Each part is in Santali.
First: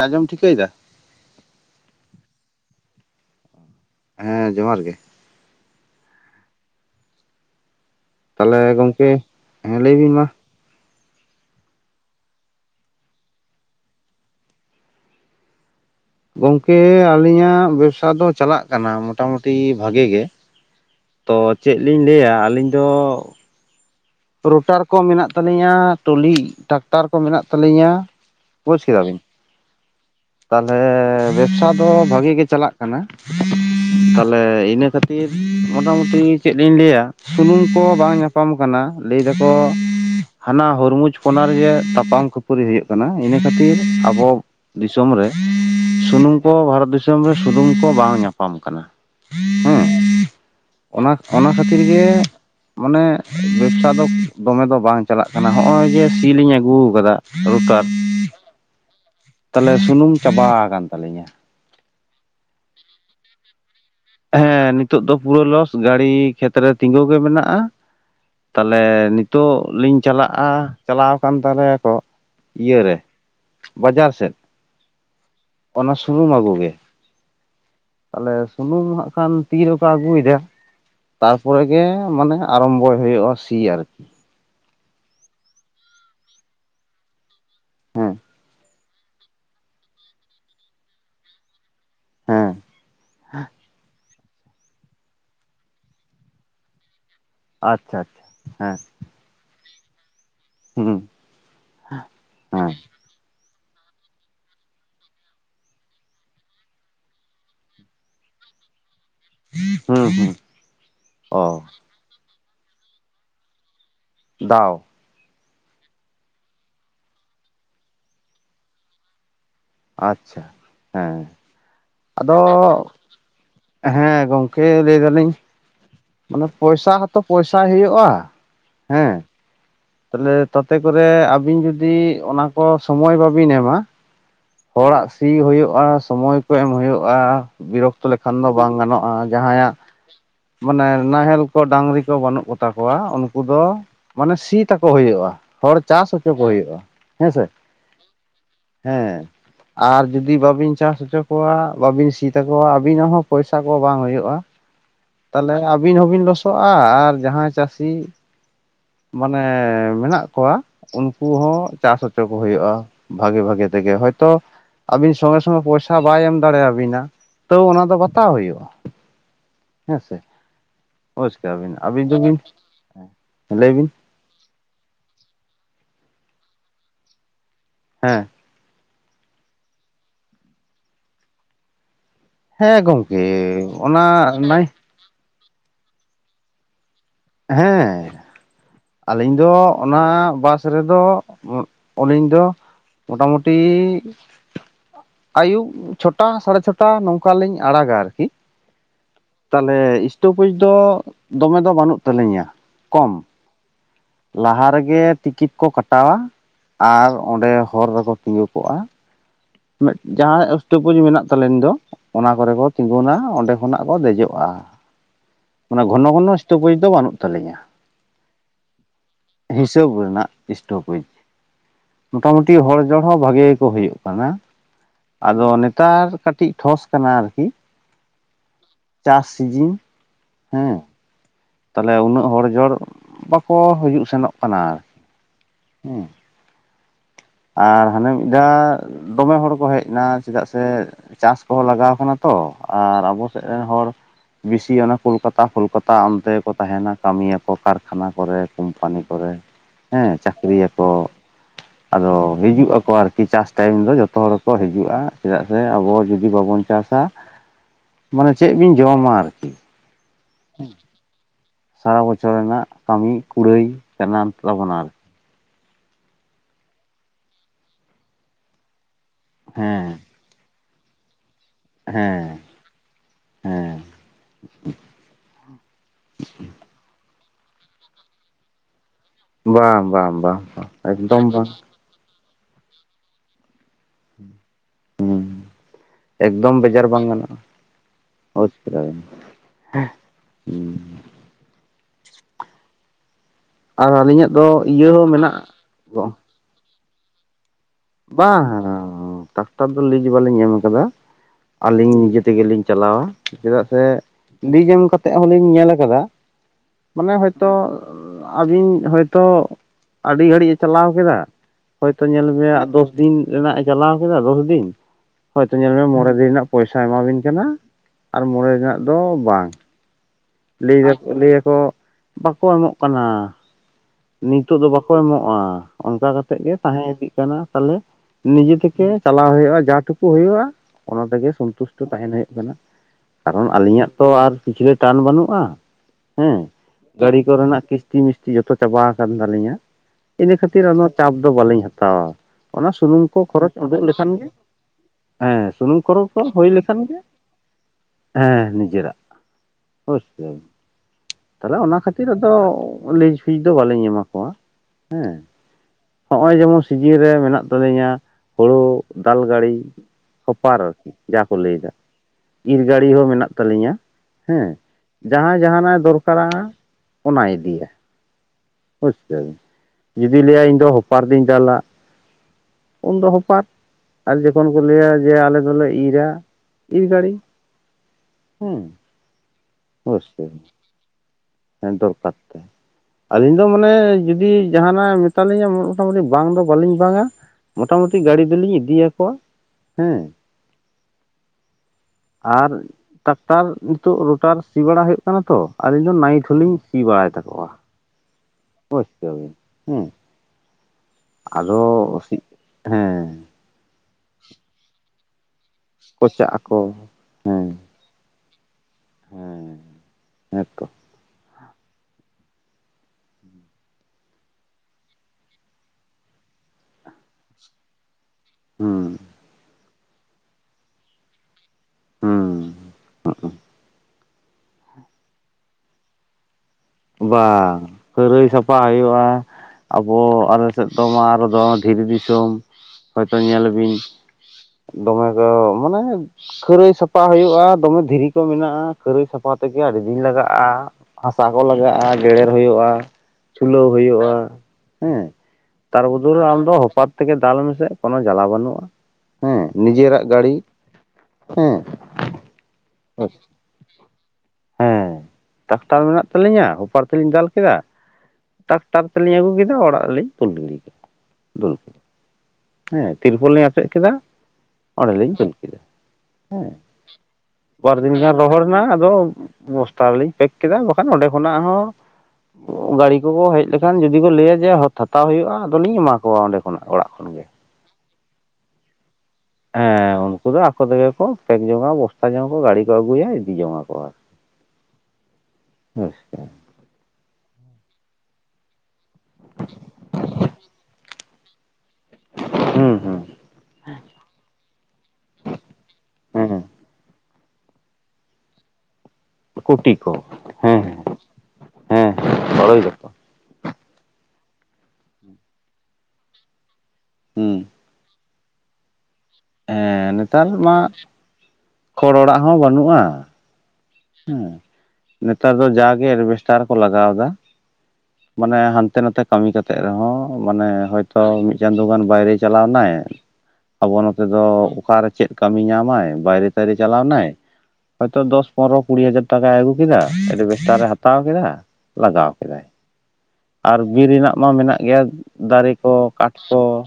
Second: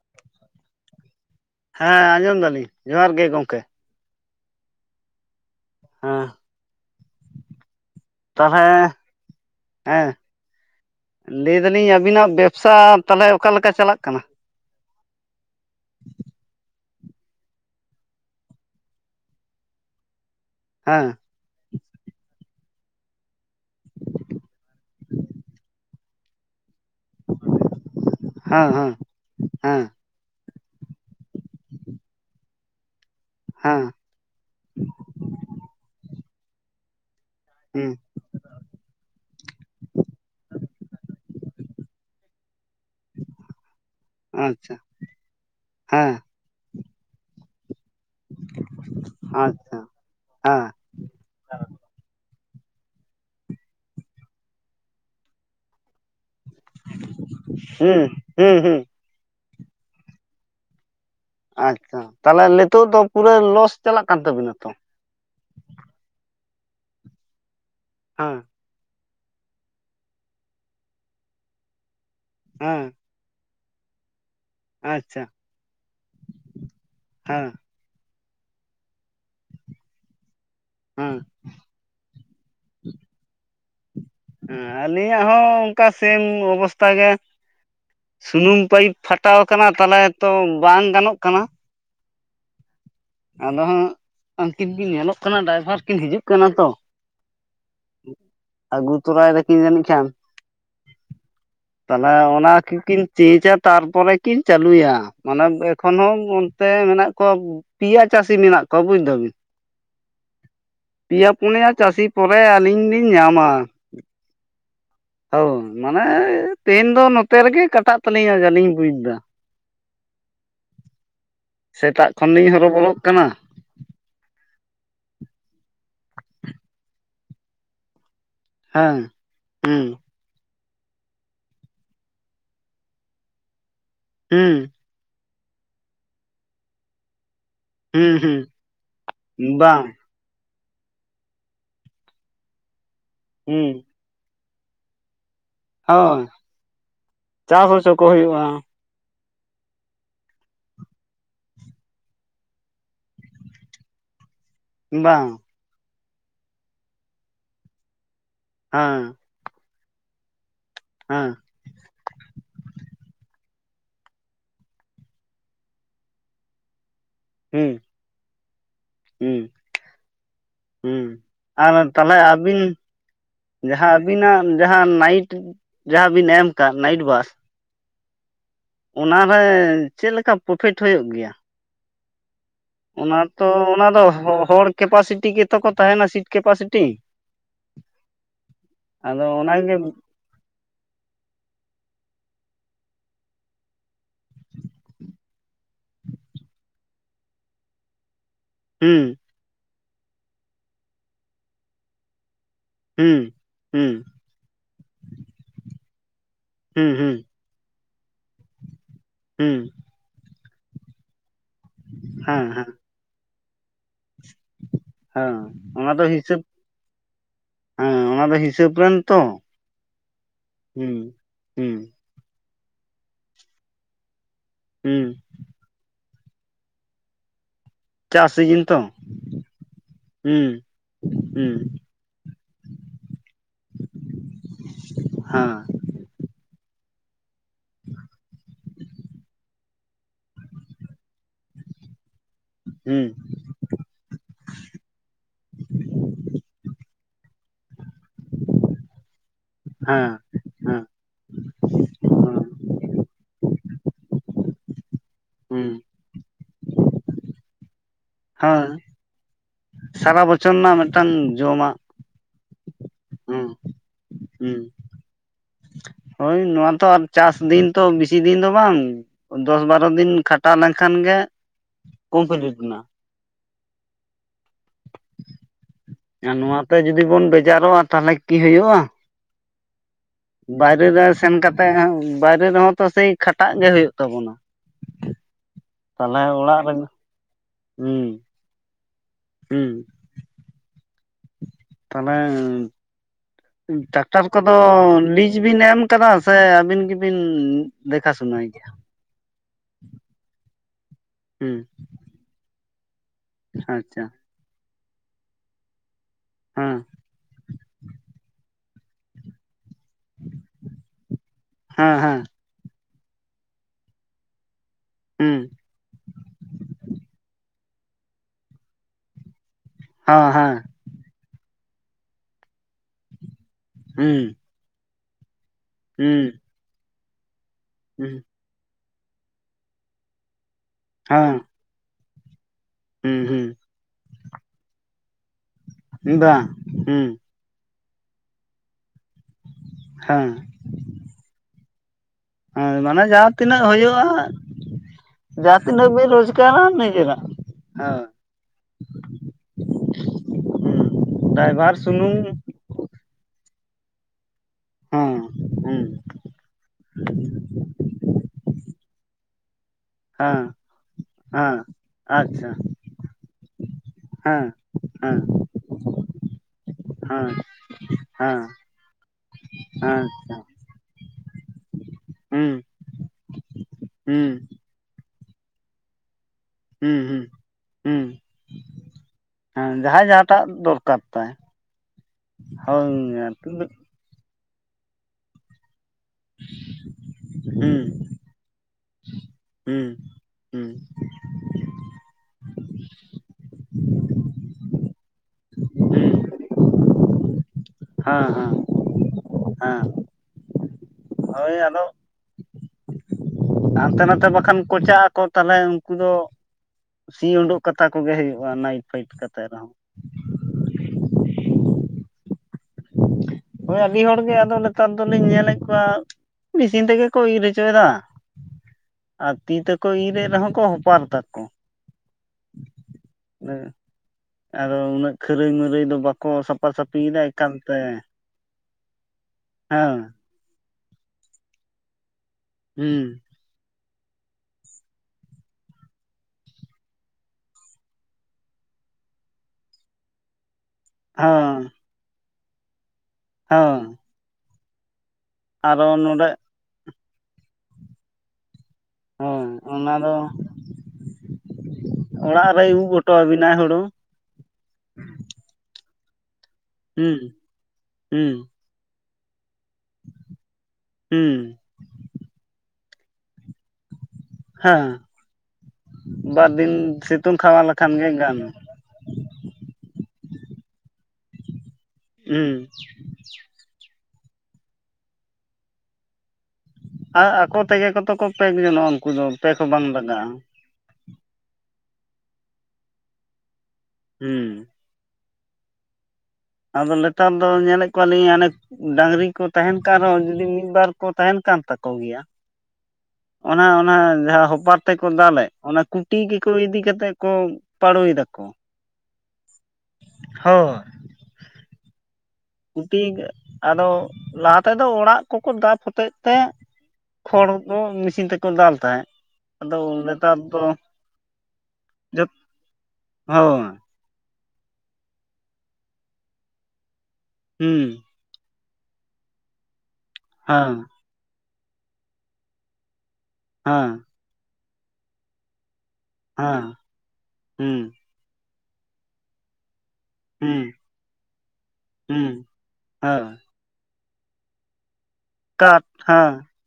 ᱟᱸᱡᱚᱢ ᱴᱷᱤᱠᱟᱹᱭᱮᱫᱟ? ᱦᱮᱸ ᱟᱸᱡᱚᱢ ᱫᱟᱞᱤᱧ ᱡᱚᱦᱟᱨ ᱜᱮ ᱜᱚᱢᱠᱮ᱾ ᱦᱮᱸ ᱡᱚᱦᱟᱨ ᱜᱮ ᱾ ᱦᱮᱸ ᱾ ᱛᱟᱦᱚᱞᱮ ᱜᱚᱝᱠᱮ, ᱦᱮᱸ ᱞᱟᱹᱭ ᱵᱤᱱ ᱢᱟ ᱾ ᱞᱟᱹᱭ ᱫᱟᱞᱤᱧ ᱟᱹᱵᱤᱱᱟᱜ ᱵᱮᱵᱽᱥᱟ ᱛᱟᱦᱚᱞᱮ ᱚᱠᱟᱞᱮᱠᱟ ᱪᱟᱞᱟᱜ ᱠᱟᱱᱟ? ᱜᱚᱝᱠᱮ ᱟᱹᱞᱤᱧᱟᱜ ᱵᱮᱵᱽᱥᱟ ᱫᱚ ᱪᱟᱞᱟᱜ ᱠᱟᱱᱟ ᱢᱚᱴᱟᱢᱩᱴᱤ ᱵᱷᱟᱜᱤ ᱜᱮ᱾ ᱦᱮᱸ ᱾ ᱛᱚ ᱪᱮᱫ ᱞᱤᱧ ᱞᱟᱹᱭᱟ ᱟᱹᱞᱤᱧ ᱫᱚ ᱨᱩᱴᱟᱨ ᱠᱚ ᱢᱮᱱᱟᱜ ᱛᱟᱹᱞᱤᱧᱟ ᱾ ᱴᱚᱞᱤ ᱴᱟᱠᱴᱟᱨ ᱠᱚ ᱢᱮᱱᱟᱜ ᱛᱟᱞᱤᱧᱟ ᱦᱮᱸ ᱵᱩᱡᱽ ᱦᱮᱸ ᱠᱮᱫᱟᱵᱤᱱ᱾ ᱛᱟᱦᱚᱞᱮ ᱵᱮᱵᱽᱥᱟ ᱫᱚ ᱵᱷᱟᱜᱤ ᱜᱮ ᱪᱟᱞᱟᱜ ᱠᱟᱱᱟ? ᱦᱩᱸ ᱾ ᱛᱟᱦᱚᱞᱮ ᱤᱱᱟᱹ ᱠᱷᱟᱹᱛᱤᱨ ᱢᱚᱴᱟᱢᱩᱴᱤ ᱪᱮᱫ ᱤᱧ ᱞᱟᱹᱭᱟ ᱥᱩᱱᱩᱢ ᱦᱮᱸ ᱠᱚ ᱵᱟᱝ ᱧᱟᱯᱟᱢ ᱠᱟᱱᱟ᱾ ᱞᱟᱹᱭ ᱫᱟᱠᱚ ᱦᱟᱱᱟ ᱦᱚᱲᱚᱢᱩᱡᱽ ᱯᱚᱨᱱᱟᱞᱤ ᱨᱮ ᱛᱟᱯᱟᱢ ᱠᱷᱟᱹᱯᱟᱹ ᱠᱷᱟᱹᱯᱟᱹᱨᱤ ᱦᱩᱭᱩᱜ ᱠᱟᱱᱟ ᱤᱱᱟᱹ ᱠᱷᱟᱹᱛᱤᱨ ᱟᱵᱚ ᱦᱩᱸ ᱟᱪᱪᱷᱟ ᱫᱤᱥᱚᱢ ᱨᱮ ᱦᱮᱸ ᱥᱩᱱᱩᱢ ᱟᱵᱚ ᱵᱷᱟᱨᱚᱛ ᱫᱤᱥᱚᱢ ᱨᱮ ᱥᱩᱱᱩᱢ ᱠᱚ ᱵᱟᱝ ᱧᱟᱯᱟᱢ ᱠᱟᱱᱟ ᱟᱪᱪᱷᱟ ᱦᱮᱸ᱾ ᱦᱮᱸ ᱚᱱᱟ ᱚᱱᱟ ᱠᱷᱟᱹᱛᱤᱨ ᱜᱮ ᱢᱟᱱᱮ ᱵᱮᱵᱽᱥᱟ ᱫᱚᱢᱮ ᱫᱚ ᱵᱟᱝ ᱪᱟᱞᱟᱜ ᱠᱟᱱᱟ ᱦᱚᱜᱼᱚᱭ ᱡᱮ ᱥᱤᱞᱤᱧ ᱟᱹᱜᱩ ᱟᱠᱟᱫᱟ ᱨᱚᱴᱟᱨ ᱦᱩᱸ ᱦᱩᱸ ᱦᱩᱸ ᱛᱟᱦᱚᱞᱮ ᱥᱩᱱᱩᱢ ᱪᱟᱵᱟ ᱠᱟᱱ ᱛᱟᱹᱞᱤᱧᱟ ᱾ ᱟᱪᱪᱷᱟ ᱛᱟᱦᱚᱞᱮ ᱱᱤᱛᱚᱜ ᱫᱚ ᱯᱩᱨᱟᱹ ᱞᱚᱥ ᱪᱟᱞᱟᱜ ᱠᱟᱱ ᱛᱟᱵᱤᱱᱟ ᱛᱚ? ᱦᱮᱸ ᱱᱤᱛᱚᱜ ᱫᱚ ᱯᱩᱨᱟᱹ ᱞᱚᱥ ᱜᱟᱹᱲᱤ ᱠᱷᱮᱛᱨᱮ ᱛᱤᱸᱜᱩ ᱜᱮ ᱢᱮᱱᱟᱜᱼᱟ ᱾ ᱦᱩᱸ ᱛᱟᱦᱚᱞᱮ ᱱᱤᱛᱚᱜ ᱞᱤᱧ ᱪᱟᱞᱟᱜᱼᱟ ᱪᱟᱞᱟᱣ ᱟᱠᱟᱱ ᱛᱟᱞᱮᱭᱟᱠᱚ, ᱦᱮᱸ ᱤᱭᱟᱹᱨᱮ ᱵᱟᱡᱟᱨ ᱥᱮᱫ᱾ ᱟᱪᱪᱷᱟ, ᱚᱱᱟ ᱦᱮᱸ ᱛᱟᱦᱚᱞᱮ ᱥᱩᱱᱩᱢ ᱦᱟᱸᱜ ᱠᱷᱟᱱ ᱛᱤᱨᱮᱠᱚ ᱟᱹᱜᱩᱭᱫᱟ ᱦᱮᱸ ᱾ ᱛᱟᱨᱯᱚᱨᱮ ᱜᱮ ᱢᱟᱱᱮ ᱟᱨᱟᱢᱵᱚᱭ ᱦᱩᱭᱩᱜᱼᱟ ᱥᱤ ᱟᱨᱠᱤ ᱾ ᱟᱹᱞᱤᱧᱟᱜ ᱦᱚᱸ ᱚᱱᱠᱟ ᱥᱮᱢ ᱚᱵᱚᱥᱛᱷᱟ ᱜᱮ ᱦᱮᱸ ᱥᱩᱱᱩᱢ ᱯᱟᱹᱭᱤᱯ ᱯᱷᱟᱴᱟᱣ ᱠᱟᱱᱟ ᱛᱟᱦᱚᱞᱮ ᱛᱚ ᱵᱟᱝ ᱜᱟᱱᱚᱜ ᱠᱟᱱᱟ᱾ ᱦᱮᱸ ᱟᱫᱚ ᱩᱱᱠᱤᱱ ᱠᱤᱱ ᱧᱮᱞᱚᱜ ᱠᱟᱱᱟ ᱰᱟᱭᱵᱷᱟᱨ ᱠᱤᱱ ᱦᱤᱡᱩᱜ ᱠᱟᱱᱟ ᱛᱚ᱾ ᱟᱪᱪᱷᱟ ᱟᱪᱪᱷᱟ ᱦᱮᱸ ᱟᱹᱜᱩ ᱛᱚᱨᱟᱭ ᱫᱟᱠᱤᱱ ᱡᱟᱹᱱᱤᱡ ᱠᱷᱟᱱ ᱦᱩᱸ ᱛᱟᱦᱚᱞᱮ ᱚᱱᱟ ᱦᱮᱸ ᱠᱚ ᱠᱤᱱ ᱪᱮᱡᱟ ᱛᱟᱨᱯᱚᱨᱮ ᱠᱤᱱ ᱪᱟᱹᱞᱩᱭᱟ᱾ ᱢᱟᱱᱮ ᱮᱠᱷᱚᱱ ᱦᱚᱸ ᱚᱱᱛᱮ ᱢᱮᱱᱟᱜ ᱠᱚᱣᱟ ᱯᱮᱭᱟ ᱪᱟᱹᱥᱤ ᱢᱮᱱᱟᱜ ᱠᱚᱣᱟ ᱵᱩᱡᱽ ᱫᱟᱹ ᱵᱤᱱ᱾ ᱦᱩᱸ ᱦᱩᱸ ᱯᱮᱭᱟ ᱚ ᱯᱩᱱᱭᱟ ᱪᱟᱹᱥᱤ ᱯᱚᱨᱮ ᱟᱹᱞᱤᱧ ᱞᱤᱧ ᱧᱟᱢ ᱟ᱾ ᱫᱟᱣ ᱦᱳ ᱢᱟᱱᱮ ᱛᱮᱦᱮᱧ ᱫᱚ ᱱᱚᱛᱮ ᱨᱮᱜᱮ ᱠᱟᱴᱟᱜ ᱛᱟᱹᱞᱤᱧᱟ ᱡᱟᱞᱤᱧ ᱵᱩᱡ ᱮᱫᱟ᱾ ᱟᱪᱪᱷᱟ ᱦᱮᱸ ᱥᱮᱛᱟᱜ ᱠᱷᱚᱱ ᱟᱫᱚ ᱞᱤᱧ ᱦᱚᱨᱚ ᱵᱚᱨᱚᱜ ᱠᱟᱱᱟ᱾ ᱦᱮᱸ ᱜᱚᱝᱠᱮ ᱞᱟᱹᱭ ᱫᱟᱞᱤᱧ ᱢᱟᱱᱮ ᱯᱚᱭᱥᱟ ᱦᱚᱸᱛᱚ ᱯᱚᱭᱥᱟ ᱦᱩᱭᱩᱜ-ᱟ᱾ ᱦᱮᱸ ᱦᱩᱸ ᱛᱟᱦᱚᱞᱮ ᱛᱟᱛᱮ ᱠᱚ ᱨᱮ ᱟᱹᱵᱤᱱ ᱡᱩᱫᱤ ᱚᱱᱟ ᱠᱚ ᱥᱚᱢᱚᱭ ᱵᱟᱹᱵᱤᱱ ᱮᱢᱟ᱾ ᱦᱩᱸ ᱦᱚᱲᱟᱜ ᱥᱤ ᱦᱩᱭᱩᱜ-ᱟ ᱥᱚᱢᱚᱭ ᱠᱚ ᱮᱢ ᱦᱩᱭᱩᱜ-ᱟ ᱵᱤᱨᱚᱠᱛᱚ ᱦᱩᱸ ᱞᱮᱠᱷᱟᱱ ᱫᱚ ᱦᱩᱸ ᱵᱟᱝ ᱜᱟᱱᱚᱜ-ᱟ ᱡᱟᱦᱟᱸᱭᱟᱜ ᱵᱟᱝ ᱢᱟᱱᱮ ᱱᱟᱦᱮᱞ ᱠᱚ ᱰᱟᱝᱨᱤ ᱠᱚ ᱵᱟᱹᱱᱩᱜ ᱠᱚ ᱛᱟᱠᱚᱣᱟ ᱩᱱᱠᱩ ᱫᱚ ᱦᱩᱸ ᱢᱟᱱᱮ ᱥᱤ ᱛᱟᱠᱚ ᱦᱩᱭᱩᱜ-ᱟ ᱦᱚᱲ ᱪᱟᱥ ᱦᱳᱭ ᱦᱚᱪᱚ ᱠᱚ ᱦᱩᱭᱩᱜ-ᱟ ᱦᱮᱸ ᱥᱮ ᱪᱟᱥ ᱦᱚᱪᱚ ᱠᱚ ᱦᱩᱭᱩᱜᱼᱟ ᱦᱮᱸ ᱟᱨ ᱡᱩᱫᱤ ᱵᱟᱹᱵᱤᱱ ᱪᱟᱥ ᱦᱚᱪᱚ ᱠᱚᱣᱟ ᱵᱟᱹᱵᱤᱱ ᱥᱤ ᱛᱟᱠᱚᱣᱟ ᱟᱹᱵᱤᱱ ᱱᱟᱜ ᱦᱚᱸ ᱯᱚᱭᱥᱟ ᱠᱚ ᱵᱟᱝ ᱦᱩᱭᱩᱜ-ᱟ᱾ ᱵᱟᱝ ᱛᱟᱦᱚᱞᱮ ᱟᱹᱵᱤᱱ ᱦᱚᱸᱵᱤᱱ ᱞᱚᱥᱚᱜ-ᱟ ᱟᱨ ᱡᱟᱦᱟᱸᱭ ᱪᱟᱹᱥᱤ ᱦᱟᱸ ᱢᱟᱱᱮ ᱢᱮᱱᱟᱜ ᱠᱚᱣᱟ ᱩᱱᱠᱩ ᱦᱚᱸ ᱪᱟᱥ ᱦᱚᱪᱚ ᱠᱚ ᱦᱩᱭᱩᱜ-ᱟ ᱵᱷᱟᱜᱮ ᱵᱷᱟᱜᱮ ᱛᱮ ᱜᱮ ᱦᱚᱭ ᱛᱚ ᱛᱚ ᱟᱹᱵᱤᱱ ᱥᱚᱸᱜᱮ ᱥᱚᱸᱜᱮ ᱯᱚᱭᱥᱟ ᱵᱟᱭ ᱮᱢ ᱫᱟᱲᱮ ᱟᱹᱵᱤᱱᱟ᱾ ᱛᱚ ᱦᱩᱸ ᱚᱱᱟ ᱫᱚ ᱵᱟᱛᱟᱣ ᱦᱩᱭᱩᱜ-ᱟ᱾ ᱦᱩᱸ ᱦᱮᱸ ᱥᱮ ᱦᱩᱸ ᱠᱷᱚᱡᱽ ᱠᱟᱜ ᱵᱤᱱ ᱟᱨ ᱟᱹᱵᱤᱱ ᱛᱟᱦᱚᱞᱮ ᱡᱩᱫᱤ ᱞᱟᱹᱭ ᱵᱤᱱ? ᱡᱟᱦᱟᱸ ᱟᱹᱵᱤᱱᱟᱜ ᱡᱟᱦᱟᱸ ᱱᱟᱭᱤᱴ ᱡᱟᱦᱟᱸ ᱵᱤᱱ ᱮᱢ ᱟᱠᱟᱜ-ᱟ ᱱᱟᱭᱤᱴ ᱵᱟᱥ ᱦᱮᱸ ᱚᱱᱟ ᱨᱮ ᱪᱮᱫ ᱞᱮᱠᱟ ᱯᱚᱴᱮᱴᱷᱚᱭᱚᱜ ᱜᱮᱭᱟ? ᱦᱮᱸ ᱚᱱᱟ ᱜᱚᱝᱠᱮ ᱛᱚ ᱚᱱᱟ ᱫᱚ ᱦᱚᱲ ᱠᱮᱯᱟᱥᱤᱴᱤ ᱜᱮ ᱛᱚ ᱠᱚ ᱛᱟᱦᱮᱱᱟ ᱥᱤᱴ ᱠᱮᱯᱟᱥᱤᱴᱤ ᱦᱮᱸᱻ ᱟᱫᱚ ᱟᱹᱞᱤᱧ ᱫᱚ ᱚᱱᱟᱜᱮ ᱚᱱᱟ ᱵᱟᱥ ᱨᱮ ᱫᱚ ᱟᱹᱞᱤᱧ ᱫᱚ ᱢᱚᱴᱟᱢᱩᱴᱤ ᱟᱹᱭᱩᱵ ᱪᱷᱚᱴᱟ ᱥᱟᱲᱮ ᱪᱷᱚᱴᱟ ᱱᱚᱝᱠᱟ ᱞᱤᱧ ᱟᱲᱟᱜᱟ ᱟᱨᱠᱤ ᱦᱩᱸ ᱛᱟᱦᱚᱞᱮ ᱥᱴᱚᱯᱤᱡᱽ ᱫᱚ ᱫᱚᱢᱮ ᱫᱚ ᱵᱟᱹᱱᱩᱜ ᱛᱟᱹᱞᱤᱧᱟ ᱠᱚᱢ, ᱦᱩᱸ ᱦᱩᱸ ᱞᱟᱦᱟ ᱨᱮ ᱜᱮ ᱴᱤᱠᱤᱴ ᱠᱚ ᱠᱟᱴᱟᱣᱟ ᱦᱩᱸ ᱟᱨ ᱦᱩᱸ ᱚᱸᱰᱮ ᱦᱚᱨ ᱨᱮ ᱠᱚ ᱛᱤᱸᱜᱩ ᱠᱚᱜ-ᱟ᱾ ᱦᱩᱸ ᱡᱟᱦᱟᱸ ᱥᱴᱚᱯᱤᱡᱽ ᱢᱮᱱᱟᱜ ᱛᱟᱞᱮᱱ ᱫᱚ ᱚᱱᱟ ᱠᱚ ᱦᱮᱸ ᱨᱮ ᱠᱚ ᱦᱮᱸ ᱛᱤᱸᱜᱩᱱᱟ ᱚᱸᱰᱮ ᱠᱷᱚᱱᱟᱜ ᱠᱚ ᱫᱮᱡᱚᱜ-ᱟ᱾ ᱦᱮ ᱚᱱᱟ ᱜᱷᱚᱱᱚ ᱜᱷᱚᱱᱚ ᱥᱴᱚᱯᱤᱡᱽ ᱫᱚ ᱵᱟᱹᱱᱩᱜ ᱛᱟᱹᱞᱤᱧᱟ ᱦᱩᱮᱸ ᱚᱱᱟ ᱫᱚ ᱦᱤᱥᱟᱹᱵ ᱜᱟᱱ ᱛᱚ ᱦᱤᱥᱟᱹᱵ ᱨᱮᱱᱟᱜ [inaudible] ᱦᱩᱸ ᱥᱴᱚᱯᱮᱡᱽ ᱦᱩᱸᱼᱼ ᱢᱚᱴᱟᱢᱩᱴᱤ ᱦᱚᱲ ᱡᱚᱲ ᱦᱚᱸ ᱵᱷᱟᱜᱮ ᱜᱮ ᱠᱚ ᱦᱩᱭᱩᱜ ᱠᱟᱱᱟ᱾ ᱦᱩᱸ᱾ ᱟᱫᱚ ᱱᱮᱛᱟᱨ ᱠᱟᱹᱴᱤᱡ ᱴᱷᱚᱥ ᱠᱟᱱᱟ ᱟᱨᱠᱤᱼᱼ ᱪᱟᱥ ᱥᱤᱡᱤᱱ ᱛᱚ ᱦᱩᱸ ᱦᱩᱸ᱾ ᱛᱟᱦᱞᱮ ᱩᱱᱟᱹᱜ ᱦᱚᱲ ᱡᱚᱲ ᱵᱟᱠᱚ ᱦᱤᱡᱩᱜ ᱥᱮᱱᱚᱜ ᱠᱟᱱᱟ᱾ ᱦᱟᱸ᱾ ᱦᱮᱸ [inaudible] ᱟᱨ ᱦᱟᱱᱮ ᱢᱤᱫ ᱫᱷᱟ ᱫᱚᱢᱮ ᱦᱚᱲ ᱠᱚ ᱦᱮᱡ ᱮᱱᱟ, ᱪᱮᱫᱟᱜ ᱥᱮ ᱪᱟᱥ ᱠᱚ ᱦᱚᱸ ᱞᱟᱜᱟᱣ ᱟᱠᱟᱱᱟᱼᱼ ᱛᱚ ᱟᱨ ᱦᱩᱸ ᱟᱵᱚᱼᱼ ᱥᱮᱫ ᱨᱮᱱ ᱦᱚᱲ ᱵᱤᱥᱤ ᱚᱱᱟ ᱠᱳᱞᱠᱟᱛᱟ, ᱠᱳᱞᱠᱟᱛᱟ ᱚᱱᱛᱮ ᱜᱮ ᱠᱚ ᱛᱟᱦᱮᱱᱟ ᱠᱟᱹᱢᱤᱭᱟ [inaudible] ᱼᱼ ᱠᱚ ᱠᱟᱨᱠᱷᱟᱱᱟ ᱠᱚ ᱨᱮ ᱠᱳᱢᱯᱟᱱᱤ ᱠᱚ ᱨᱮ ᱦᱮᱸ ᱪᱟᱹᱠᱨᱤᱭᱟ ᱦᱮᱸ ᱠᱚᱼᱼ ᱟᱫᱚ ᱦᱤᱡᱩᱜ ᱟᱠᱚ ᱟᱨᱠᱤ ᱪᱟᱥ ᱴᱟᱭᱤᱢ ᱫᱚ ᱡᱚᱛᱚ ᱦᱚᱲ ᱠᱚ ᱦᱤᱡᱩᱜᱼᱟ, ᱪᱮᱫᱟᱜ ᱥᱮ ᱦᱩᱸ ᱟᱵᱚ ᱡᱩᱫᱤ ᱵᱟᱵᱚᱱ ᱪᱟᱥᱟᱼᱼ [inaudible] ᱢᱟᱱᱮ ᱪᱮᱜ ᱦᱳᱭ ᱵᱤᱱ ᱡᱚᱢᱟ ᱟᱨᱠᱤ ᱥᱟᱨᱟ ᱵᱚᱪᱷᱚᱨ ᱨᱮᱱᱟᱜ ᱢᱤᱫᱴᱟᱝ ᱡᱚᱢᱟᱜ [inaudible] ᱥᱟᱨᱟ ᱵᱚᱪᱷᱚᱨ ᱨᱮᱱᱟᱜ᱾ ᱠᱟᱹᱢᱤ ᱦᱮᱸ ᱠᱩᱲᱟᱹᱭ ᱠᱟᱱᱟ ᱛᱟᱵᱚᱱᱟ ᱟᱨ [unintelligible] ᱼᱼ ᱦᱚᱭ ᱱᱚᱣᱟ ᱛᱚ ᱟᱨ ᱪᱟᱥ ᱫᱤᱱ ᱛᱚ ᱵᱤᱥᱤ ᱫᱤᱱ ᱫᱚ ᱵᱟᱝ ᱫᱚᱥ ᱵᱟᱨᱚ ᱦᱮᱸ ᱫᱤᱱ ᱠᱷᱟᱴᱼᱼ ᱴᱟ ᱞᱮᱱ ᱠᱷᱟᱱ ᱜᱮ ᱦᱮᱸ ᱠᱚᱢᱯᱞᱤᱴ ᱮᱱᱟ [inaudible] ᱦᱮᱸ ᱟᱨ ᱱᱚᱣᱟ ᱛᱮ ᱡᱩᱫᱤ ᱵᱚᱱ ᱵᱮᱡᱟᱨᱚᱜᱼᱟ, ᱛᱟᱦᱞᱮ ᱠᱤ ᱦᱩᱭᱩᱜᱼᱟ᱾ ᱵᱟᱝ, ᱵᱟᱝ, ᱵᱟᱝ᱾ ᱵᱟᱝ ᱵᱟᱭᱨᱮ ᱨᱮ ᱮᱠᱫᱚᱢ ᱥᱮᱱ ᱵᱟᱝ ᱠᱟᱛᱮᱜ ᱦᱚᱸ, ᱵᱟᱭᱨᱮ ᱨᱮᱦᱚᱸ ᱛᱚ ᱥᱮᱭ ᱠᱷᱟᱴᱟᱜ ᱜᱮ ᱦᱩᱭᱩᱜ ᱛᱟᱵᱚᱱᱟ᱾ ᱦᱩᱸ ᱛᱟᱦᱚᱞᱮ ᱮᱠᱫᱚᱢ ᱚᱲᱟᱜ ᱨᱮ ᱵᱮᱡᱟᱨ ᱵᱟᱝ ᱜᱟᱱᱚᱜ-ᱟ, ᱦᱩᱸ ᱚᱥᱩᱵᱤᱫᱷᱟᱼᱼ ᱩᱸ ᱦᱩᱸ [inaudible] ᱛᱟᱞᱦᱮ ᱟᱨ ᱴᱟᱠᱴᱟᱨ ᱟᱹᱞᱤᱧᱟᱜ ᱠᱚᱫᱚ ᱫᱚ ᱤᱭᱟᱹ ᱦᱚᱸ ᱞᱤᱡ ᱵᱤᱱ ᱮᱢ ᱢᱮᱱᱟᱜᱼᱟ ᱟᱠᱟᱫᱟᱼᱼ ᱥᱮ ᱟᱹᱵᱤᱱ ᱜᱮ ᱵᱤᱱᱼᱼ ᱵᱟᱸ ᱟᱸ ᱴᱟᱠᱴᱟᱨ ᱫᱚ ᱞᱤᱡ ᱵᱟᱹᱞᱤᱧ ᱮᱢ ᱟᱠᱟᱫᱟ᱾ ᱦᱩᱸ ᱟᱹᱞᱤᱧ ᱱᱤᱡᱮ ᱛᱮᱜᱮ ᱞᱤᱧ ᱪᱟᱞᱟᱣᱟ, ᱪᱮᱫᱟᱜ ᱥᱮ ᱟᱪᱪᱷᱟ ᱞᱤᱡ ᱮᱢ ᱠᱟᱛᱮᱫ ᱦᱚᱸᱞᱤᱧ ᱧᱮᱞ ᱟᱠᱟᱫᱟᱼᱼ ᱦᱮᱸ ᱢᱟᱱᱮ ᱦᱚᱭᱛᱚ ᱟᱹᱵᱤᱱ ᱦᱚᱭᱛᱚᱼᱼ ᱟᱹᱰᱤ ᱜᱷᱟᱹᱲᱤᱡ ᱮ ᱪᱟᱞᱟᱣ ᱠᱮᱫᱟ ᱦᱮᱸ ᱦᱚᱭᱛᱚ ᱦᱮᱸ ᱧᱮᱞ ᱢᱮ [unintelligible] ᱼᱼ ᱫᱚᱥ ᱫᱤᱱ ᱨᱮᱱᱟᱜ ᱮ ᱪᱟᱞᱟᱣ ᱠᱮᱫᱟ, ᱫᱚᱥ ᱫᱤᱱ ᱦᱩᱸ ᱦᱚᱭ‌ ᱛᱚᱼᱼ ᱧᱮᱞᱢᱮ ᱢᱚᱬᱮ ᱫᱤᱱ ᱨᱮᱱᱟᱜ ᱯᱚᱭᱥᱟ ᱮᱢᱟᱵᱤᱱ ᱠᱟᱱᱟ ᱟᱨ ᱢᱚᱬᱮ ᱫᱤᱱᱟᱜ ᱫᱚ ᱵᱟᱝ᱾ ᱦᱟᱸ ᱦᱮᱸ ᱞᱟᱹᱭ ᱮᱫᱟ, ᱞᱟᱹᱭ ᱟᱠᱚ ᱵᱟᱠᱚ ᱮᱢᱚᱜ ᱠᱟᱱᱟ ᱱᱤᱛᱼᱼ ᱱᱤᱛᱚᱜ ᱫᱚ ᱵᱟᱠᱚ ᱮᱢᱚᱜ-ᱟ, ᱚᱱᱠᱟ ᱠᱟᱛᱮᱜ ᱜᱮ ᱛᱟᱦᱮᱸ ᱤᱫᱤᱜ ᱠᱟᱱᱟ ᱛᱟᱞᱮᱼᱼ ᱦᱩᱸ ᱱᱤᱡᱮ ᱛᱮᱠᱮ ᱪᱟᱞᱟᱣ ᱦᱩᱭᱩᱜ-ᱟ, ᱡᱟ ᱴᱩᱠᱩ ᱦᱩᱭᱩᱜ-ᱟ ᱚᱱᱟ ᱛᱮᱜᱮ ᱦᱮᱸ ᱥᱚᱱᱛᱩᱥᱴᱚ ᱛᱟᱦᱮᱸᱱ ᱦᱩᱭᱩᱜ ᱠᱟᱱᱟ᱾ ᱦᱩᱸ ᱠᱟᱨᱚᱱ ᱟᱹᱞᱤᱧᱟᱜ ᱛᱚ ᱟᱨ ᱠᱤᱪᱷᱩ ᱨᱮ ᱴᱟᱱ ᱵᱟᱱᱩᱜ-ᱟ᱾ ᱦᱩᱸ ᱵᱟᱝ ᱦᱮᱸ, ᱦᱩᱸ ᱜᱟᱹᱲᱤ ᱠᱚᱨᱮᱱᱟᱜ ᱠᱤᱥᱛᱤ ᱢᱤᱥᱛᱤ ᱡᱚᱛᱚ ᱪᱟᱵᱟ ᱟᱠᱟᱱ ᱛᱟᱹᱞᱤᱧᱟ ᱦᱮᱸ ᱤᱱᱟᱹ ᱠᱷᱟᱹᱼᱼ ᱛᱤᱨ ᱚᱱᱟ ᱪᱟᱯ ᱫᱚ ᱵᱟᱹᱞᱤᱧ ᱦᱟᱛᱟᱣᱟ, ᱚᱱᱟ ᱦᱮᱸ ᱢᱟᱱᱮ ᱥᱩᱱᱩᱢ ᱠᱚ ᱡᱟᱦᱟᱸ ᱠᱷᱚᱨᱚᱪ ᱛᱤᱱᱟᱹᱜ ᱩᱰᱩᱜ ᱞᱮᱠᱷᱟᱱ ᱦᱩᱭᱩᱜᱼᱟ ᱜᱮᱼᱼ ᱦᱮᱸ ᱡᱟᱦᱟᱸ ᱥᱩᱱᱩᱢ ᱛᱤᱱᱟᱹᱜ ᱵᱤᱱ ᱠᱚᱨᱢᱚᱛᱚ ᱦᱩᱭ ᱨᱳᱡᱽᱜᱟᱨᱟ ᱞᱮᱠᱷᱟᱱ ᱜᱮ, ᱱᱤᱡᱮᱨᱟᱜ ᱦᱮᱸ ᱱᱤᱡᱮᱨᱟᱜᱺ ᱦᱚᱭ ᱥᱮ ᱦᱩᱸ ᱛᱟᱞᱦᱮ ᱰᱟᱭᱵᱷᱟᱨ ᱚᱱᱟ ᱠᱷᱟᱹᱛᱤᱨ ᱥᱩᱱᱩᱢ ᱟᱫᱚ ᱞᱤᱡᱼᱼ ᱞᱤᱡ ᱫᱚ ᱵᱟᱞᱤᱧ ᱮᱢᱟ ᱠᱚᱣᱟ ᱦᱮᱸ ᱦᱩᱸ ᱱᱚᱜ-ᱚᱭ ᱡᱮᱢᱚᱱ ᱥᱤᱡᱤᱱ ᱨᱮ ᱢᱮᱱᱟᱜᱼᱼ ᱛᱟᱹᱞᱤᱧᱟ ᱦᱩᱲᱩ ᱫᱟᱞ ᱜᱟᱹᱲᱤ ᱦᱮᱸ ᱦᱚᱯᱟᱨ ᱟᱨᱠᱤ ᱡᱟ ᱠᱚ ᱞᱟᱹᱭ ᱦᱮᱸ ᱮᱫᱟ᱾ ᱟᱪᱪᱷᱟ ᱤᱨ ᱜᱟᱹᱲᱤ ᱦᱚᱸ ᱢᱮᱱᱟᱜ ᱛᱟᱹᱞᱤᱧᱟ ᱦᱮᱸ, ᱦᱮᱸ ᱦᱮᱸ ᱡᱟᱦᱟᱸᱭ ᱡᱟᱦᱟᱸᱱᱟᱜ ᱮ ᱫᱚᱨᱠᱟᱨᱟᱜᱼᱟᱼᱼ ᱚᱱᱟᱭ ᱦᱮᱸ ᱤᱫᱤᱭᱟ ᱵᱩᱡᱽ ᱥᱮ ᱡᱩᱫᱤ ᱟᱪᱪᱷᱟ ᱞᱟᱹᱭᱟᱭ ᱤᱧ ᱫᱚ ᱦᱚᱯᱟᱨ ᱛᱤᱧ ᱫᱟᱞᱟᱼᱼ ᱦᱩᱸ᱾ ᱩᱱ ᱫᱚ ᱦᱚᱯᱟᱨ, ᱟᱨ ᱦᱩᱸ ᱡᱚᱠᱷᱚᱱ ᱠᱚ ᱞᱟᱹᱭᱟ ᱡᱮ ᱟᱞᱮ ᱫᱚᱞᱮ ᱤᱨᱟ ᱤᱨ ᱜᱟᱹᱲᱤ ᱦᱩᱸ ᱦᱩᱸ ᱦᱩᱸ ᱦᱩᱸ᱾ ᱦᱮᱸ ᱡᱟᱦᱟᱸᱭ ᱡᱟᱦᱟᱸᱴᱟᱜ ᱫᱚᱨᱠᱟᱨ᱾ ᱛᱟᱭ ᱦᱮᱸ ᱫᱚᱨᱠᱟᱨ ᱛᱟᱭ, ᱦᱳᱭ ᱟᱹᱞᱤᱧ ᱫᱚ ᱟᱨᱠᱤ ᱦᱩᱸ ᱢᱟᱱᱮ ᱡᱩᱫᱤ ᱡᱟᱦᱟᱸᱱᱟᱜ ᱮ ᱢᱮᱛᱟᱞᱤᱧᱟ ᱢᱚᱴᱟᱢᱩᱴᱤ ᱵᱟᱝ ᱫᱚ ᱵᱟᱹᱞᱤᱧ ᱵᱟᱝ-ᱟ, ᱦᱩᱸ ᱢᱚᱴᱟᱢᱩᱴᱤ ᱜᱟᱲᱤ ᱫᱚᱞᱤᱧ ᱤᱫᱤᱭᱟ ᱠᱚᱣᱟ ᱦᱩᱸ ᱦᱮᱸ᱾ ᱦᱮᱸ [inaudible] ᱟᱨ ᱴᱟᱠᱴᱟᱨ ᱱᱤᱛᱚᱜ ᱨᱩᱴᱟᱨ ᱥᱤ ᱵᱟᱲᱟ ᱦᱩᱭᱩᱜ ᱠᱟᱱᱟ ᱛᱚ, ᱟᱞᱤᱧ ᱫᱚ ᱱᱟᱭᱤᱴ ᱦᱚᱸᱞᱤᱧ ᱥᱤ ᱵᱟᱲᱟᱭ ᱛᱟᱠᱚᱣᱟ᱾ ᱦᱮᱸ ᱦᱮᱸ᱾ ᱚᱵᱚᱥᱥᱳᱭ ᱦᱮᱸ᱾ ᱟᱫᱚ ᱥᱤᱜ ᱦᱮᱸ᱾ ᱦᱟᱱᱛᱮ ᱱᱟᱛᱮ ᱵᱟᱠᱷᱟᱱ ᱠᱚᱪᱟᱜ ᱟᱠᱚ ᱛᱟᱦᱚᱞᱮ ᱩᱱᱠᱩ ᱫᱚ ᱠᱚᱪᱟᱜ ᱟᱠᱚ ᱥᱤ ᱩᱰᱩᱠ ᱠᱟ ᱛᱟ ᱠᱚᱜᱮ ᱦᱩᱭᱩᱜ-ᱟ ᱱᱟᱭᱤᱴ ᱯᱷᱟᱭᱤᱴ ᱠᱟᱛᱮ ᱨᱮᱦᱚᱸ᱾ ᱦᱮᱸ ᱛᱚ᱾ ᱦᱳᱭ ᱟᱹᱰᱤ ᱦᱚᱲᱜᱮ ᱟᱫᱚ ᱱᱮᱛᱟᱨ ᱫᱚᱞᱮ ᱧᱮᱞᱮᱫ ᱠᱚᱣᱟ ᱢᱤᱥᱤᱱ ᱛᱮᱜᱮ ᱠᱚ ᱤᱨ ᱦᱚᱪᱚᱭᱫᱟ, ᱦᱩᱸ᱾ ᱟᱨ ᱛᱤ ᱛᱮᱠᱚ ᱤᱨ ᱮᱫ ᱨᱮᱦᱚᱸ ᱠᱚ ᱦᱚᱯᱟᱨ ᱫᱟᱠᱚ᱾ ᱦᱩᱸ ᱚᱱᱮ ᱟᱨᱚ ᱩᱱᱟᱹᱜ ᱠᱷᱟᱹᱨᱟᱹᱭ ᱢᱟᱹᱨᱟᱹᱭ ᱫᱚ ᱵᱟᱠᱚ ᱥᱟ ᱯᱟ ᱥᱟᱯᱤ ᱫᱟ ᱮᱠᱟᱞ ᱵᱟᱝ ᱠᱷᱟᱹᱨᱟᱹᱭ ᱥᱟᱯᱟ ᱦᱩᱭᱩᱜ-ᱟ, ᱦᱮᱸ ᱟᱵᱚ ᱟᱞᱮᱥᱮᱫ ᱫᱚ ᱢᱟ ᱟᱨᱚ ᱫᱚ ᱫᱷᱤᱨᱤ ᱫᱤᱥᱚᱢ᱾ ᱦᱩᱸ ᱦᱳᱭᱛᱚ ᱧᱮᱞ ᱵᱤᱱ ᱫᱚᱢᱮ ᱠᱚ ᱢᱟᱱᱮ ᱠᱷᱟᱹᱨᱟᱹᱭ ᱥᱟᱯᱟ ᱦᱩᱭᱩᱜ-ᱟ, ᱫᱚᱢᱮ ᱫᱷᱤᱨᱤ ᱠᱚ ᱢᱮᱱᱟᱜ-ᱟ ᱠᱷᱟᱹᱨᱟᱹᱭ ᱥᱟᱯᱷᱟ ᱛᱮᱜᱮ ᱟᱹᱰᱤ ᱫᱤᱱ ᱞᱟᱜᱟᱜ-ᱟ᱾ ᱦᱟᱥᱟ ᱠᱚ ᱦᱮᱸ ᱞᱟᱜᱟᱜᱼᱟ, ᱜᱮᱰᱮᱨ ᱦᱳᱭᱳᱜᱼᱟ, ᱪᱷᱩᱞᱟᱹᱣ ᱦᱮᱸ ᱦᱳᱭᱳᱜᱼᱟ ᱦᱮᱸ᱾ ᱛᱟᱨ ᱟᱨᱚ ᱵᱚᱫᱚᱞᱮ ᱱᱚᱰᱮ ᱟᱢᱫᱚ ᱦᱚᱯᱟᱨᱛᱮᱜᱮ ᱫᱟᱞ ᱢᱮᱥᱮ ᱠᱳᱱᱳ ᱡᱟᱞᱟ ᱵᱟᱹᱱᱩᱜᱼᱟ᱾ ᱦᱮᱸ ᱚᱱᱟ ᱱᱤᱡᱮᱨᱟᱜ ᱫᱚ ᱜᱟᱹᱲᱤ ᱦᱮᱸ ᱚᱲᱟᱜ ᱨᱮᱭ ᱩᱵ ᱦᱚᱴᱚᱵᱤᱱᱟᱭ ᱦᱳᱲᱳ᱾ ᱦᱮᱸ ᱴᱟᱠᱴᱟᱨ ᱢᱮᱱᱟᱜ ᱛᱟᱞᱤᱧᱟ ᱦᱚᱯᱟᱨ ᱛᱮᱞᱤᱧ ᱦᱩᱸ ᱫᱟᱞ ᱠᱮᱫᱟ, ᱦᱩᱸ ᱴᱟᱠ ᱴᱟᱨ ᱛᱮᱞᱤᱧ ᱟᱹᱜᱩ ᱠᱮᱫᱟ ᱚᱲᱟᱜ ᱨᱮ ᱞᱤᱧ ᱫᱩᱞ ᱜᱤᱫᱟ ᱠᱮᱫᱟ ᱦᱩᱸ ᱫᱩᱞ ᱠᱮᱫᱟ᱾ ᱦᱮᱸ ᱛᱤᱨᱯᱚᱞ ᱞᱤᱧ ᱟᱴᱮᱜ ᱠᱮᱫᱟ, ᱦᱮᱸ ᱚᱸᱰᱮᱞᱤᱧ ᱫᱩᱞ ᱠᱮᱫᱟ, ᱵᱟᱨ ᱦᱮᱸ ᱫᱤᱱ ᱥᱤᱛᱩᱝ ᱠᱷᱟᱣᱟ ᱞᱮᱠᱷᱟᱱ ᱵᱟᱨᱫᱤᱱ ᱜᱮ ᱜᱟᱱ ᱨᱚᱦᱚᱲᱱᱟ ᱟᱫᱚ ᱵᱚᱥᱛᱟ ᱨᱮᱞᱤᱧ ᱯᱮᱠ ᱠᱮᱫᱟ ᱵᱟᱠᱷᱟᱱ ᱚᱸᱰᱮ ᱠᱷᱚᱱᱟᱜ ᱦᱩᱸ ᱦᱚᱸ ᱜᱟᱹᱲᱤ ᱠᱚᱠᱚ ᱦᱮᱡ ᱞᱮᱠᱷᱟᱱ ᱡᱩᱫᱤ ᱠᱚ ᱞᱟᱹᱭᱟ ᱡᱮ ᱦᱚᱛ ᱦᱟᱛᱟᱣ ᱦᱩᱭᱩᱜᱼᱟ ᱟᱫᱚᱞᱤᱧ ᱮᱢᱟ ᱠᱚᱣᱟ ᱚᱰᱮᱚᱱᱟᱜ ᱚᱲᱟᱜ ᱠᱷᱚᱱᱟᱜ᱾ ᱟᱨ ᱟᱠᱚ ᱛᱮᱜᱮ ᱠᱚᱫᱚ ᱠᱚ ᱯᱮᱠ ᱡᱚᱱᱚᱜᱼᱟ ᱩᱱᱠᱩ ᱫᱚ ᱯᱮᱠ ᱦᱚᱸ ᱵᱟᱝ ᱞᱟᱜᱟᱜᱼᱟ᱾ ᱠᱚ ᱛᱮᱜᱮ ᱠᱚ ᱯᱮᱠ ᱡᱚᱝᱟ, ᱵᱚᱥᱛᱟ ᱡᱚᱝᱟ ᱠᱚ, ᱜᱟᱹᱤ ᱠᱚ ᱟᱹᱜᱩᱭᱟ ᱤᱫᱤ ᱡᱚᱝᱟ ᱠᱚ ᱟᱨ᱾ ᱦᱩᱸ᱾ ᱦᱳᱭᱥᱮ᱾ ᱟᱫᱚ ᱱᱮᱛᱟᱨ ᱫᱚ ᱧᱮᱞᱮᱫ ᱠᱚᱣᱟᱞᱤᱧ ᱟᱱᱮᱠ ᱰᱟᱝᱨᱤ ᱠᱚ ᱛᱟᱸᱦᱮᱱ ᱠᱟᱱ ᱨᱮᱦᱚᱸ ᱡᱩᱫᱤ ᱢᱤᱫᱵᱟᱨ ᱠᱚ ᱛᱟᱸᱦᱮᱱ ᱠᱟᱱ ᱛᱟᱠᱚ ᱜᱮᱭᱟ, ᱦᱩᱸ ᱦᱩᱸ ᱚᱱᱟ ᱚᱱᱟ ᱡᱟᱦᱟᱸ ᱦᱚᱯᱟᱨ ᱛᱮᱠᱚ ᱫᱟᱞᱮᱫ, ᱚᱱᱟ ᱠᱩᱴᱤ ᱦᱮᱸ ᱜᱮᱠᱚ ᱤᱫᱤ ᱠᱟᱛᱮᱫ ᱠᱚ ᱯᱟᱲᱳᱭ ᱫᱟᱠᱚ᱾ ᱠᱩᱴᱤ? ᱠᱚ ᱦᱮᱸ ᱦᱮᱸ ᱵᱟᱲᱟᱭ ᱦᱳᱭ᱾ ᱫᱟᱠᱚ ᱴᱤ ᱟᱫᱚ ᱞᱟᱦᱟ ᱛᱮᱫᱚ ᱚᱲᱟᱜ ᱠᱚᱠᱚ ᱫᱟᱵ ᱦᱚᱛᱮᱡ ᱛᱮ ᱦᱩᱸ ᱠᱷᱚᱲ ᱜᱚ ᱢᱤᱥᱤᱱ ᱛᱮᱠᱚ ᱫᱟᱞ ᱛᱟᱦᱮᱸᱜ᱾ ᱦᱮᱸ ᱱᱮᱛᱟᱨ ᱢᱟ ᱠᱷᱚᱲ ᱚᱲᱟᱜ ᱡᱚᱛ ᱦᱚᱸ ᱵᱟᱹᱱᱩᱜᱼᱟ᱾ ᱦᱳᱭ ᱦᱩᱸ ᱱᱮᱛᱟᱨ ᱫᱚ ᱡᱟᱜᱮ ᱮᱨᱵᱮᱥᱴᱟᱨ ᱠᱚ ᱞᱟᱜᱟᱣ ᱫᱟ᱾ ᱦᱩᱸ ᱢᱟᱱᱮ ᱦᱟᱱᱛᱮ ᱱᱟᱛᱮ ᱠᱟᱹᱢᱤ ᱠᱟᱛᱮᱜ ᱨᱮ ᱦᱚᱸ ᱢᱟᱱᱮ ᱦᱮᱸ ᱦᱚᱭ ᱛᱚ᱾ ᱚ ᱢᱤᱫ ᱪᱟᱸᱫᱳ ᱜᱟᱱ ᱵᱟᱭᱨᱮᱭ ᱪᱟᱞᱟᱣ ᱮᱱᱟᱭ ᱟᱵᱚ ᱱᱚ ᱦᱮᱸ ᱛᱮ ᱫᱚ ᱚᱠᱟᱨᱮ ᱪᱮᱫ ᱠᱟᱹᱢᱤ ᱧᱟᱢᱟᱭ ᱵᱟᱭ ᱨᱮ ᱛᱟᱭ ᱨᱮ ᱦᱮᱸ ᱪᱟᱞᱟᱣ ᱱᱟᱭ ᱦᱩᱸ ᱦᱚᱭ ᱛᱚ ᱫᱚᱥ ᱯᱚᱱᱨᱚ ᱠᱩᱲᱤ ᱦᱟᱡᱟᱨ ᱴᱟᱠᱟᱭ ᱟᱹᱜᱩ ᱠᱮᱫᱟ ᱮᱹᱰᱵᱮᱥᱴᱟ ᱦᱩᱸ ᱨᱮ ᱦᱟᱛᱟᱣ ᱠᱮᱫᱟ ᱞᱟᱜᱟᱣ ᱦᱩᱸ ᱠᱮᱫᱟᱭ᱾ ᱦᱮᱸ ᱟᱨ ᱵᱤᱨ ᱨᱮᱱᱟᱜ ᱢᱟ ᱢᱮᱱᱟᱜ ᱜᱮᱭᱟ ᱫᱟᱨᱮ ᱠᱟᱴ ᱠᱚ ᱠᱟᱴᱷ ᱦᱮᱸ ᱠᱚ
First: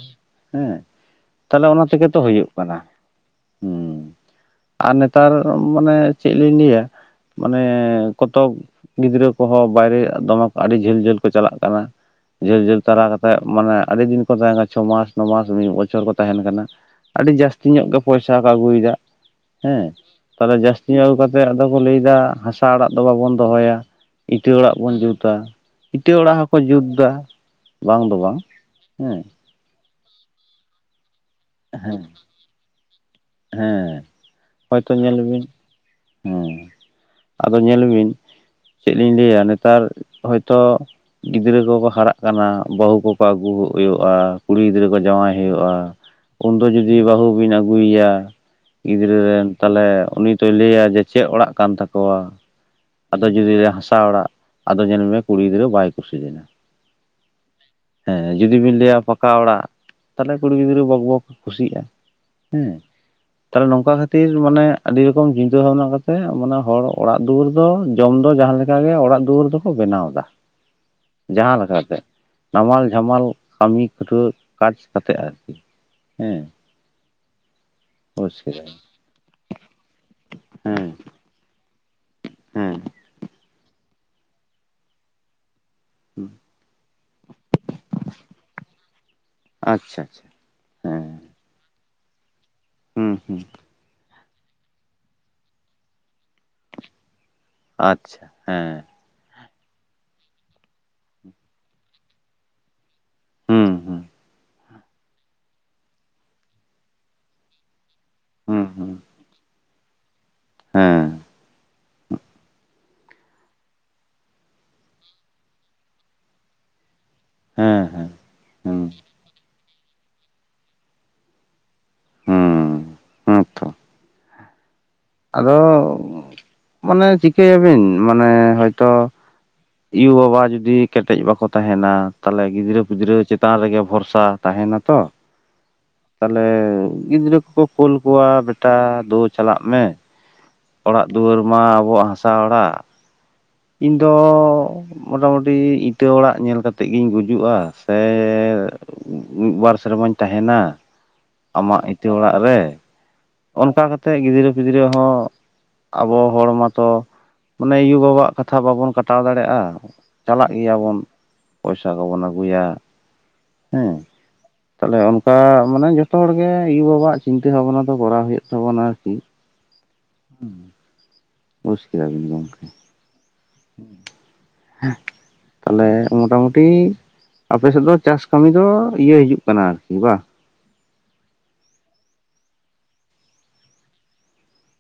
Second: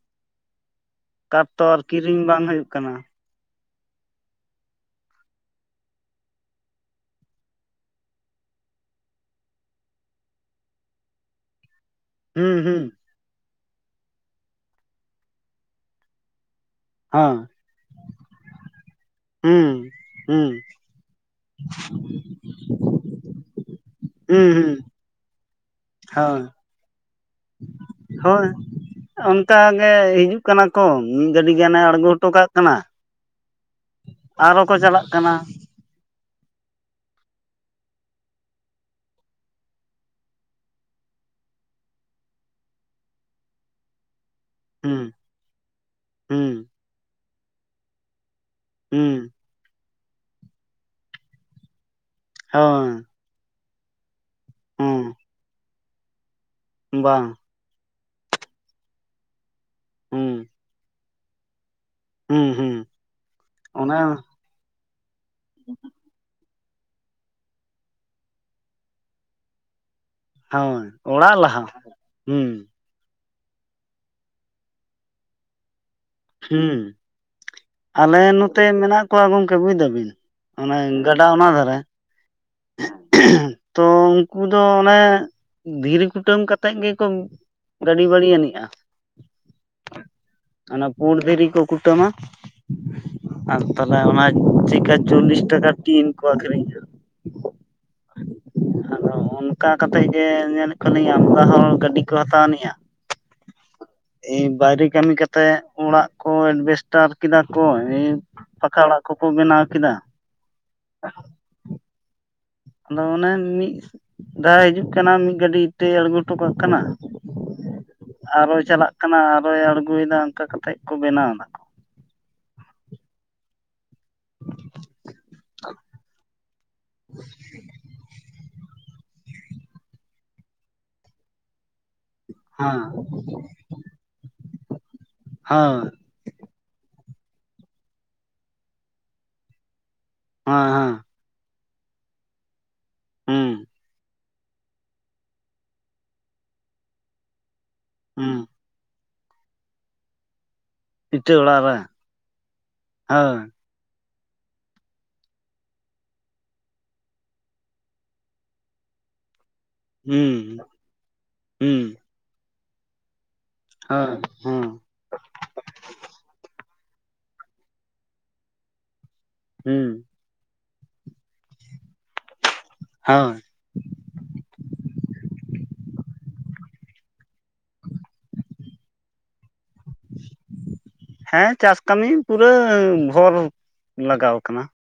ᱦᱮᱸ᱾ ᱠᱟᱴ ᱛᱚ ᱛᱟᱦᱞᱮ ᱟᱨ ᱚᱱᱟ ᱛᱮ ᱜᱮ ᱠᱤᱨᱤᱧ ᱛᱚ ᱵᱟᱝ ᱦᱳᱭᱳᱜ ᱦᱩᱭᱩᱜ ᱠᱟᱱᱟ᱾ ᱦᱩᱸ ᱟᱨ ᱱᱮᱛᱟᱨ ᱢᱟᱱᱮ ᱪᱮᱫ ᱞᱤᱧ ᱞᱟᱹᱭᱟ᱾ ᱢᱟᱱᱮ ᱠᱚᱛ ᱜᱤᱫᱽᱨᱟᱹ ᱠᱚ ᱦᱚᱸ ᱵᱟᱭ ᱨᱮ ᱫᱚᱢᱮ ᱟᱹᱰᱤ ᱡᱷᱟᱹᱞ ᱡᱷᱟᱹᱞ ᱠᱚ ᱪᱟᱞᱟᱜ ᱠᱟᱱᱟ᱾ ᱦᱩᱸ ᱡᱷᱟᱹᱞ ᱡᱷᱟᱹᱞ ᱦᱩᱸ ᱛᱟᱨᱟ ᱠᱟ ᱠᱟᱛᱮᱫ ᱢᱟᱱᱮ ᱟᱹᱰᱤ ᱫᱤᱱ ᱠᱚ ᱛᱟᱦᱮᱸ ᱠᱟᱱᱟ ᱪᱷᱚ ᱢᱟᱥ ᱱᱚ ᱢᱟᱥ ᱢᱤᱫ ᱵᱚᱪᱷᱚᱨ ᱠᱚ ᱛᱟᱦᱮᱱ ᱠᱟᱱᱟ᱾ ᱟᱹᱰᱤ ᱦᱮᱸ ᱡᱟᱹᱥᱛᱤ ᱧᱚᱜ ᱜᱮ ᱯᱚᱭᱥᱟ ᱠᱚ ᱟᱹᱜᱩᱭ ᱮᱫᱟ ᱦᱩᱸ ᱦᱮᱸ ᱦᱩᱸ ᱛᱟᱦᱚᱞᱮ ᱡᱟᱹᱥ ᱪᱟᱹᱣ ᱠᱟᱛᱮ ᱟᱫᱚ ᱠᱚ ᱞᱟᱹᱭ ᱫᱟ ᱦᱟᱥᱟ ᱟᱲᱟᱜ ᱫᱚ ᱵᱟᱵᱚᱱ ᱫᱚᱦᱚᱭᱟ ᱦᱩᱸ ᱤᱴᱟᱹ ᱦᱩᱸ ᱟᱲᱟᱜ ᱵᱚᱱ ᱡᱩᱛᱟ᱾ ᱤᱴᱟᱹ ᱚᱲᱟᱜ ᱦᱳᱭ ᱦᱚᱸᱠᱚ ᱡᱩᱛ ᱫᱟ ᱵᱟᱝ ᱫᱚ ᱵᱟᱝ ᱦᱮᱸ᱾ ᱚᱠᱟ ᱜᱮ ᱦᱤᱡᱩᱜ ᱠᱟᱱᱟ ᱠᱚ ᱢᱤᱫ ᱜᱟᱹᱰᱤ ᱜᱟᱱᱮ ᱦᱮᱸ ᱟᱬᱜᱚ ᱦᱚᱴᱚ ᱠᱟᱜ ᱠᱟᱱᱟ᱾ ᱦᱮᱸ ᱟᱨᱚ ᱠᱚ ᱦᱳᱭᱛᱳ ᱪᱟᱞᱟᱜ ᱧᱮᱞ ᱠᱟᱱᱟ ᱵᱤᱱ ᱦᱮᱸ᱾ ᱟᱫᱚ ᱧᱮᱞ ᱵᱤᱱ ᱪᱮᱫ ᱞᱤᱧ ᱞᱟᱹᱭᱟ ᱱᱮᱛᱟᱨ ᱦᱚᱭᱛᱚ ᱾ ᱜᱤᱫᱽᱨᱟᱹ ᱠᱚᱠᱚ ᱦᱟᱨᱟᱜ ᱠᱟᱱᱟ ᱵᱟᱹᱦᱩ ᱠᱚᱠᱚ ᱟᱹᱜᱩ ᱦᱳᱭᱳᱜᱼᱟ᱾ ᱠᱩᱲᱤ ᱜᱤᱫᱽᱨᱟᱹ ᱠᱚ ᱦᱩᱸ ᱡᱟᱶᱟᱭ ᱦᱳᱭᱳᱜᱼᱟ᱾ ᱦᱩᱸ ᱩᱱᱫᱚ ᱡᱩᱫᱤ ᱵᱟᱹᱦᱩ ᱵᱤᱱ ᱟᱹᱜᱩᱭᱭᱟ᱾ ᱜᱤᱫᱽᱨᱟᱹ ᱦᱩᱸ ᱨᱮᱱ ᱛᱟᱦᱚᱞᱮ ᱩᱱᱤ ᱫᱚᱚᱭ ᱞᱟᱹᱭᱟ ᱡᱮ ᱪᱮᱫ ᱚᱲᱟᱜ ᱠᱟᱱ ᱛᱟᱠᱚᱣᱟ᱾ ᱦᱚᱭ ᱟᱫᱚ ᱡᱩᱫᱤ ᱞᱮ ᱦᱟᱥᱟ ᱚᱲᱟᱜ ᱟᱫᱚ ᱧᱮᱞ ᱢᱮᱭᱟ ᱠᱩᱲᱤ ᱜᱤᱫᱽᱨᱟᱹ ᱵᱟᱭ ᱠᱩᱥᱤ ᱞᱮᱱᱟ᱾ ᱵᱟᱝ ᱦᱮᱸ ᱡᱩᱫᱤ ᱵᱤᱱ ᱞᱟᱹᱭᱟ ᱯᱟᱠᱟ ᱚᱲᱟᱜ ᱛᱟᱦᱚᱞᱮ ᱦᱩᱸ ᱠᱩᱲᱤ ᱜᱤᱫᱽᱨᱟᱹ ᱵᱚᱠ ᱵᱚᱠ ᱠᱩᱥᱤᱜᱼᱟ᱾ ᱦᱩᱸ ᱦᱩᱸ ᱦᱮᱸ ᱛᱟᱦᱚᱞᱮ ᱱᱚᱝᱠᱟ ᱚᱱᱟ ᱠᱷᱟᱹᱛᱤᱨ ᱢᱟᱱᱮ ᱟᱹᱰᱤ ᱨᱚᱠᱚᱢ ᱪᱤᱫᱟᱹ ᱵᱷᱟᱵ ᱠᱟᱛᱮᱫ ᱢᱟᱱᱮ ᱦᱚᱲ ᱚᱲᱟᱜ ᱫᱩᱣᱟᱹᱨ ᱫᱚ ᱡᱚᱢ ᱫᱚ ᱡᱟᱦᱟᱸ ᱞᱮᱠᱟᱜᱮ ᱚᱲᱟᱜ ᱫᱩᱣᱟᱹᱨ ᱫᱚ ᱠᱚ ᱵᱮᱱᱟᱣ ᱮᱫᱟ᱾ ᱦᱳᱭ ᱚᱲᱟᱜ ᱡᱟᱦᱟᱸ ᱞᱟᱦᱟ ᱞᱮᱠᱟᱛᱮ ᱦᱩᱸ ᱱᱟᱢᱟᱞ ᱡᱷᱟᱢᱟᱞ ᱠᱟᱹᱢᱤ ᱠᱷᱟᱴᱣᱟᱹ ᱠᱟᱡᱽ ᱠᱟᱛᱮ ᱟᱨᱠᱤ ᱦᱮᱸ ᱦᱩᱸ ᱟᱞᱮ ᱵᱩᱡᱽ ᱱᱚᱛᱮ ᱠᱮᱫᱟᱢ ᱢᱮᱱᱟᱜ ᱠᱚᱣᱟ ᱜᱚᱝᱠᱮ ᱵᱩᱡ ᱫᱟᱵᱤᱱ ᱟᱱᱮ ᱦᱮᱸ ᱜᱟᱰ ᱚᱱᱟ ᱫᱷᱟᱨᱮ ᱦᱮᱸ ᱛᱚ ᱩᱱᱠᱩ ᱫᱚ ᱚᱱᱮ ᱫᱷᱤᱨᱤ ᱠᱩᱴᱟᱹᱢ ᱠᱟᱛᱮᱜ ᱜᱮᱠᱚ ᱜᱟᱹᱰᱤ ᱵᱟᱹᱲᱤ ᱟᱹᱱᱤᱡᱜᱼᱟ᱾ ᱟᱪᱪᱷᱟ ᱟᱪᱪᱷᱟ ᱚᱱᱟ ᱦᱮᱸ ᱯᱩᱸᱲ ᱫᱷᱤᱨᱤ ᱠᱚ ᱠᱩᱴᱟᱹᱢᱟ᱾ ᱦᱩᱸ ᱦᱩᱸ ᱟᱨ ᱛᱟᱦᱚᱞᱮ ᱚᱱᱟ ᱪᱮᱮᱠᱟ ᱪᱚᱞᱞᱤᱥ ᱴᱟᱠᱟ ᱴᱤᱱ ᱠᱚ ᱟᱹᱷᱨᱤᱧᱟ ᱟᱪᱪᱷᱟ ᱦᱮᱸ ᱟᱫᱚ ᱚᱱᱠᱟ ᱠᱟᱛᱮᱫ ᱜᱮ ᱧᱮᱞᱮᱫ ᱠᱚᱣᱟ ᱞᱤᱧᱟᱹ ᱟᱡᱫᱟ ᱦᱚᱲ ᱜᱟᱹᱰᱤ ᱠᱚ ᱦᱟᱛᱟᱣᱱᱤᱡᱼᱟ ᱦᱩᱸ ᱦᱩᱸ ᱮ ᱵᱟᱨᱮ ᱠᱟᱢᱤ ᱛᱮ ᱚᱲᱟᱜ ᱠᱚ ᱮᱰᱵᱮᱥᱴᱟᱨ ᱠᱮᱫᱟ ᱠᱚ ᱦᱩᱸ ᱯᱟᱠᱟ ᱦᱩᱸ ᱚᱲᱟᱜ ᱠᱚᱠᱚ ᱵᱮᱱᱟᱣ ᱠᱮᱫᱟ ᱦᱮᱸ ᱟᱫᱚ ᱚᱱᱮ ᱢᱤᱫ ᱫᱷᱟᱨ ᱦᱤᱡᱩᱜ ᱠᱟᱱᱟ ᱢᱤᱫ ᱜᱟᱹᱰᱤ ᱤᱴᱟᱹᱭ ᱟᱬᱜᱚ ᱦᱚᱴᱚ ᱠᱟᱜ ᱠᱟᱱᱟ ᱾ ᱦᱮᱸ ᱦᱮᱸ ᱟᱨᱚᱭ ᱦᱩᱸ ᱪᱟᱞᱟᱜ ᱠᱟᱱᱟ ᱟᱨᱚᱭ ᱟᱬᱜᱚᱭᱮᱫᱟ ᱚᱱᱠᱟ ᱠᱟᱛᱮᱫ ᱠᱚ ᱵᱮᱱᱟᱣᱫᱟ ᱾ ᱦᱩᱸ ᱦᱮᱸ ᱛᱚ ᱾ ᱟᱫᱚ ᱢᱟᱱᱮ ᱪᱤᱠᱟᱹᱭᱟᱵᱤᱱ ᱢᱟᱱᱮ ᱦᱚᱭᱛᱚᱼᱼ ᱟᱭᱳ ᱵᱟᱵᱟ ᱡᱩᱫᱤ ᱠᱮᱴᱮᱡ ᱵᱟᱠᱚ ᱛᱟᱦᱮᱱᱟᱼᱼ ᱛᱟᱦᱞᱮ ᱜᱤᱫᱽᱨᱟᱹ ᱦᱮᱸ ᱯᱤᱫᱽᱨᱟᱹ ᱪᱮᱛᱟᱱ ᱨᱮᱜᱮ ᱵᱷᱚᱨᱥᱟ ᱛᱟᱦᱮᱱᱟ ᱛᱚ ᱦᱳᱭ ᱾ ᱛᱟᱦᱚᱞᱮ ᱜᱤᱫᱽᱨᱟᱹ ᱠᱚᱠᱚ ᱠᱩᱞ ᱠᱚᱣᱟ ᱵᱮᱴᱟ ᱫᱩ ᱪᱟᱞᱟᱜ ᱢᱮᱼᱼ ᱦᱮᱸ ᱦᱮᱸ ᱫᱩᱣᱟᱹᱨ ᱢᱟ ᱟᱵᱚᱣᱟᱜ ᱦᱟᱥᱟ ᱚᱲᱟᱜᱼᱼ ᱦᱩᱸ ᱤᱧ ᱫᱚ ᱢᱚᱴᱟ ᱢᱩᱴᱤ ᱤᱴᱟᱹ ᱚᱲᱟᱜ ᱧᱮᱞ ᱠᱟᱛᱮᱫ ᱜᱤᱧ ᱜᱩᱡᱩᱜᱼᱟ ᱾ ᱦᱩᱸ ᱢᱤᱫ ᱵᱟᱨ ᱥᱮᱨᱢᱟᱧ ᱛᱟᱦᱮᱱᱟ ᱾ ᱤᱴᱟᱹ ᱚᱲᱟᱜ ᱨᱮ ᱦᱳᱭ ᱾ ᱚᱱᱠᱟ ᱠᱟᱛᱮᱜ ᱜᱤᱫᱽᱨᱟᱹ ᱯᱤᱫᱽᱨᱟᱹ ᱦᱚᱸᱼᱼ ᱟᱵᱚ ᱦᱚᱲ ᱢᱟᱛᱚ ᱢᱟᱱᱮ ᱟᱭᱩ ᱵᱟᱵᱟᱣᱟᱜ ᱠᱟᱛᱷᱟ ᱵᱟᱵᱚᱱ ᱠᱟᱴᱟᱣ ᱫᱟᱲᱮᱭᱟᱜᱼᱟ ᱾ ᱪᱟᱞᱟᱜ ᱦᱩᱸ ᱜᱮᱭᱟᱵᱚᱱ ᱯᱚᱭᱥᱟ ᱦᱩᱸ ᱠᱚᱵᱚᱱ ᱟᱜᱩᱭᱟᱼᱼ ᱦᱮᱸ, ᱦᱳᱭ ᱦᱮᱸ ᱛᱟᱦᱚᱞᱮ ᱚᱱᱠᱟ ᱢᱟᱱᱮ ᱡᱚᱛᱚ ᱦᱚᱲ ᱜᱮ ᱟᱭᱩ ᱵᱟᱵᱟᱜ ᱪᱤᱱᱛᱟᱹ ᱵᱷᱟᱵᱱᱟᱼᱼ ᱫᱚ ᱠᱚᱨᱟᱣ ᱦᱩᱭᱩᱜ ᱛᱟᱵᱚᱱᱟ ᱟᱨᱠᱤᱼᱼ ᱦᱩᱸ [inaudible] ᱵᱩᱡᱽ ᱠᱮᱫᱟᱵᱤᱱ ᱜᱚᱢᱠᱮ ᱾ ᱦᱳᱭ [unintelligible] ᱛᱟᱦᱚᱞᱮ ᱢᱚᱴᱟ ᱢᱩᱴᱤ ᱟᱯᱮᱥᱮᱫ ᱫᱚ ᱪᱟᱥ ᱠᱟᱹᱢᱤ ᱫᱚ ᱤᱭᱟᱹ ᱦᱤᱡᱩᱜ ᱠᱟᱱᱟ ᱟᱨᱠᱤ ᱵᱟᱝ ᱾ ᱦᱮᱸ ᱪᱟᱥ ᱠᱟᱹᱢᱤ ᱯᱩᱨᱟᱹ ᱵᱷᱳᱨ ᱞᱟᱜᱟᱣ ᱠᱟᱱᱟ ᱾